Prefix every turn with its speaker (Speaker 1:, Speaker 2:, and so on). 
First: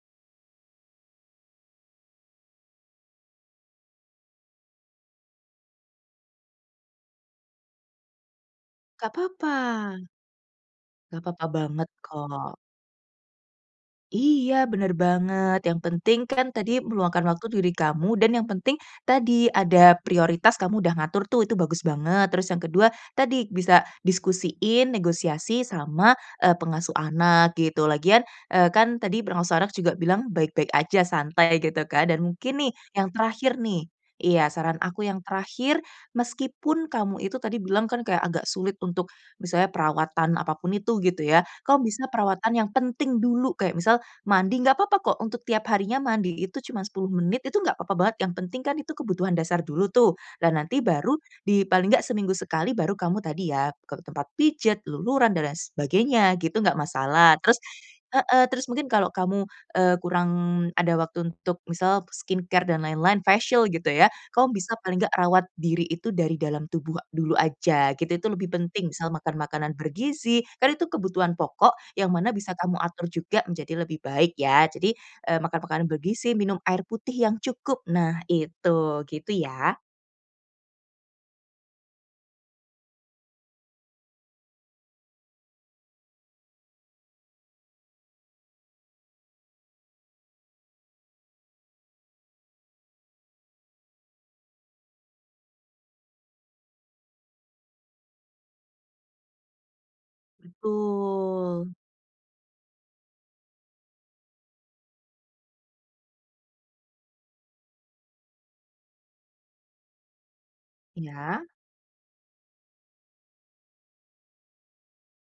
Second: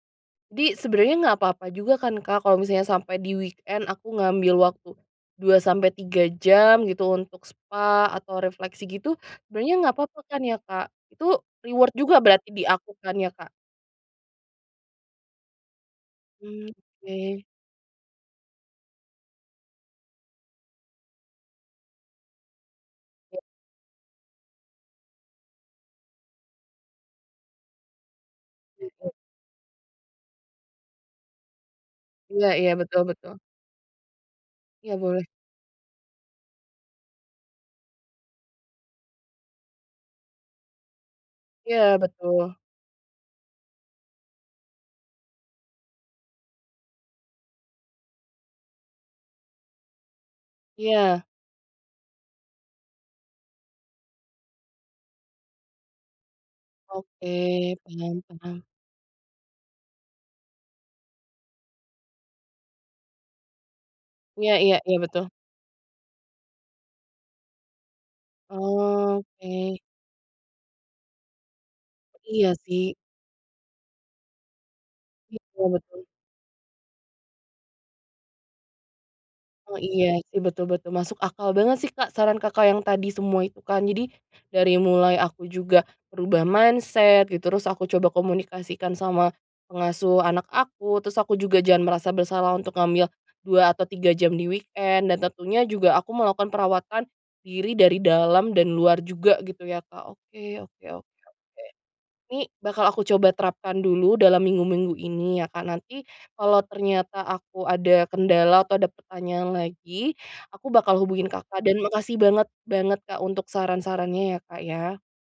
Speaker 1: Di sebenernya nggak apa-apa juga kan, Kak, kalau misalnya sampai di weekend aku ngambil waktu 2-3 jam, gitu, untuk spa atau refleksi
Speaker 2: Nggak
Speaker 1: gitu,
Speaker 2: papa.
Speaker 1: sebenernya nggak papa kan ya, Kak?
Speaker 2: Nggak
Speaker 1: Itu
Speaker 2: papa banget,
Speaker 1: reward juga
Speaker 2: kok.
Speaker 1: berarti di aku kan, ya, Kak?
Speaker 2: Iya, bener banget. Yang penting kan
Speaker 1: Mmm,
Speaker 2: tadi meluangkan
Speaker 1: oke.
Speaker 2: waktu diri kamu, dan yang penting tadi ada prioritas kamu udah ngatur tuh, itu bagus banget. Terus yang ke-2,
Speaker 1: Iya.
Speaker 2: tadi bisa diskusiin, negosiasi sama, eee, pengasuh anak, gitu. Lagian, eee, kan
Speaker 1: [unintelligible]
Speaker 2: tadi pengasuh anak juga bilang baik-baik aja, santai, gitu kan, dan
Speaker 1: Iya
Speaker 2: mungkin
Speaker 1: iya,
Speaker 2: nih,
Speaker 1: betul
Speaker 2: yang
Speaker 1: betul.
Speaker 2: terakhir, nih. Iya, saran
Speaker 1: Iya,
Speaker 2: aku yang
Speaker 1: boleh.
Speaker 2: terakhir, meskipun kamu itu tadi bilang kan, kayak agak sulit untuk misalnya perawatan apapun itu, gitu ya, kamu
Speaker 1: Iya,
Speaker 2: bisa perawatan
Speaker 1: betul.
Speaker 2: yang penting dulu, kayak misal mandi, nggak papa kok untuk tiap harinya mandi itu cuma 10 menit, itu nggak papa banget. Yang penting kan itu kebutuhan dasar dulu tuh, dan nanti baru
Speaker 1: Iya.
Speaker 2: di paling nggak seminggu sekali baru kamu tadi ya, ke tempat pijat, luluran dan lain sebagainya gitu, enggak masalah. Terus
Speaker 1: Oke, tenang
Speaker 2: heeh,
Speaker 1: tenang.
Speaker 2: terus mungkin kalau kamu, eee, kurang ada waktu untuk misal skincare dan lain-lain, facial gitu ya, kamu
Speaker 1: Iya
Speaker 2: bisa
Speaker 1: iya. Iya,
Speaker 2: paling nggak,
Speaker 1: betul.
Speaker 2: rawat diri itu dari dalam tubuh dulu, aja gitu. Itu itu lebih penting, misal makan makanan
Speaker 1: Oke.
Speaker 2: bergizi, kan itu kebutuhan pokok, yang mana bisa
Speaker 1: Iya,
Speaker 2: kamu
Speaker 1: sih.
Speaker 2: atur juga menjadi lebih baik ya. Jadi, eee, makan
Speaker 1: Betul
Speaker 2: makanan
Speaker 1: betul.
Speaker 2: bergizi, minum air putih yang cukup, nah itu. Gitu,
Speaker 1: Oh,
Speaker 2: ya.
Speaker 1: iya, sih. Betul betul. Masuk akal banget sih, Kak, saran Kakak yang tadi semua itu kan. Jadi, dari mulai aku juga merubah mindset gitu, terus aku coba komunikasikan sama pengasuh anak aku, terus aku juga jangan merasa bersalah untuk ngambil 2 atau 3 jam di weekend, dan tentunya juga aku melakukan perawatan diri dari dalam dan luar juga gitu ya, Kak. Oke oke oke oke.
Speaker 2: Betul.
Speaker 1: Nih, bakal aku coba terapkan dulu dalam minggu-minggu ini ya, Kak. Nanti kalo ternyata aku ada kendala atau ada pertanyaan lagi, aku bakal hubungin
Speaker 2: Iya.
Speaker 1: Kakak dan makasih banget, banget, Kak, untuk saran-sarannya ya, Kak, ya.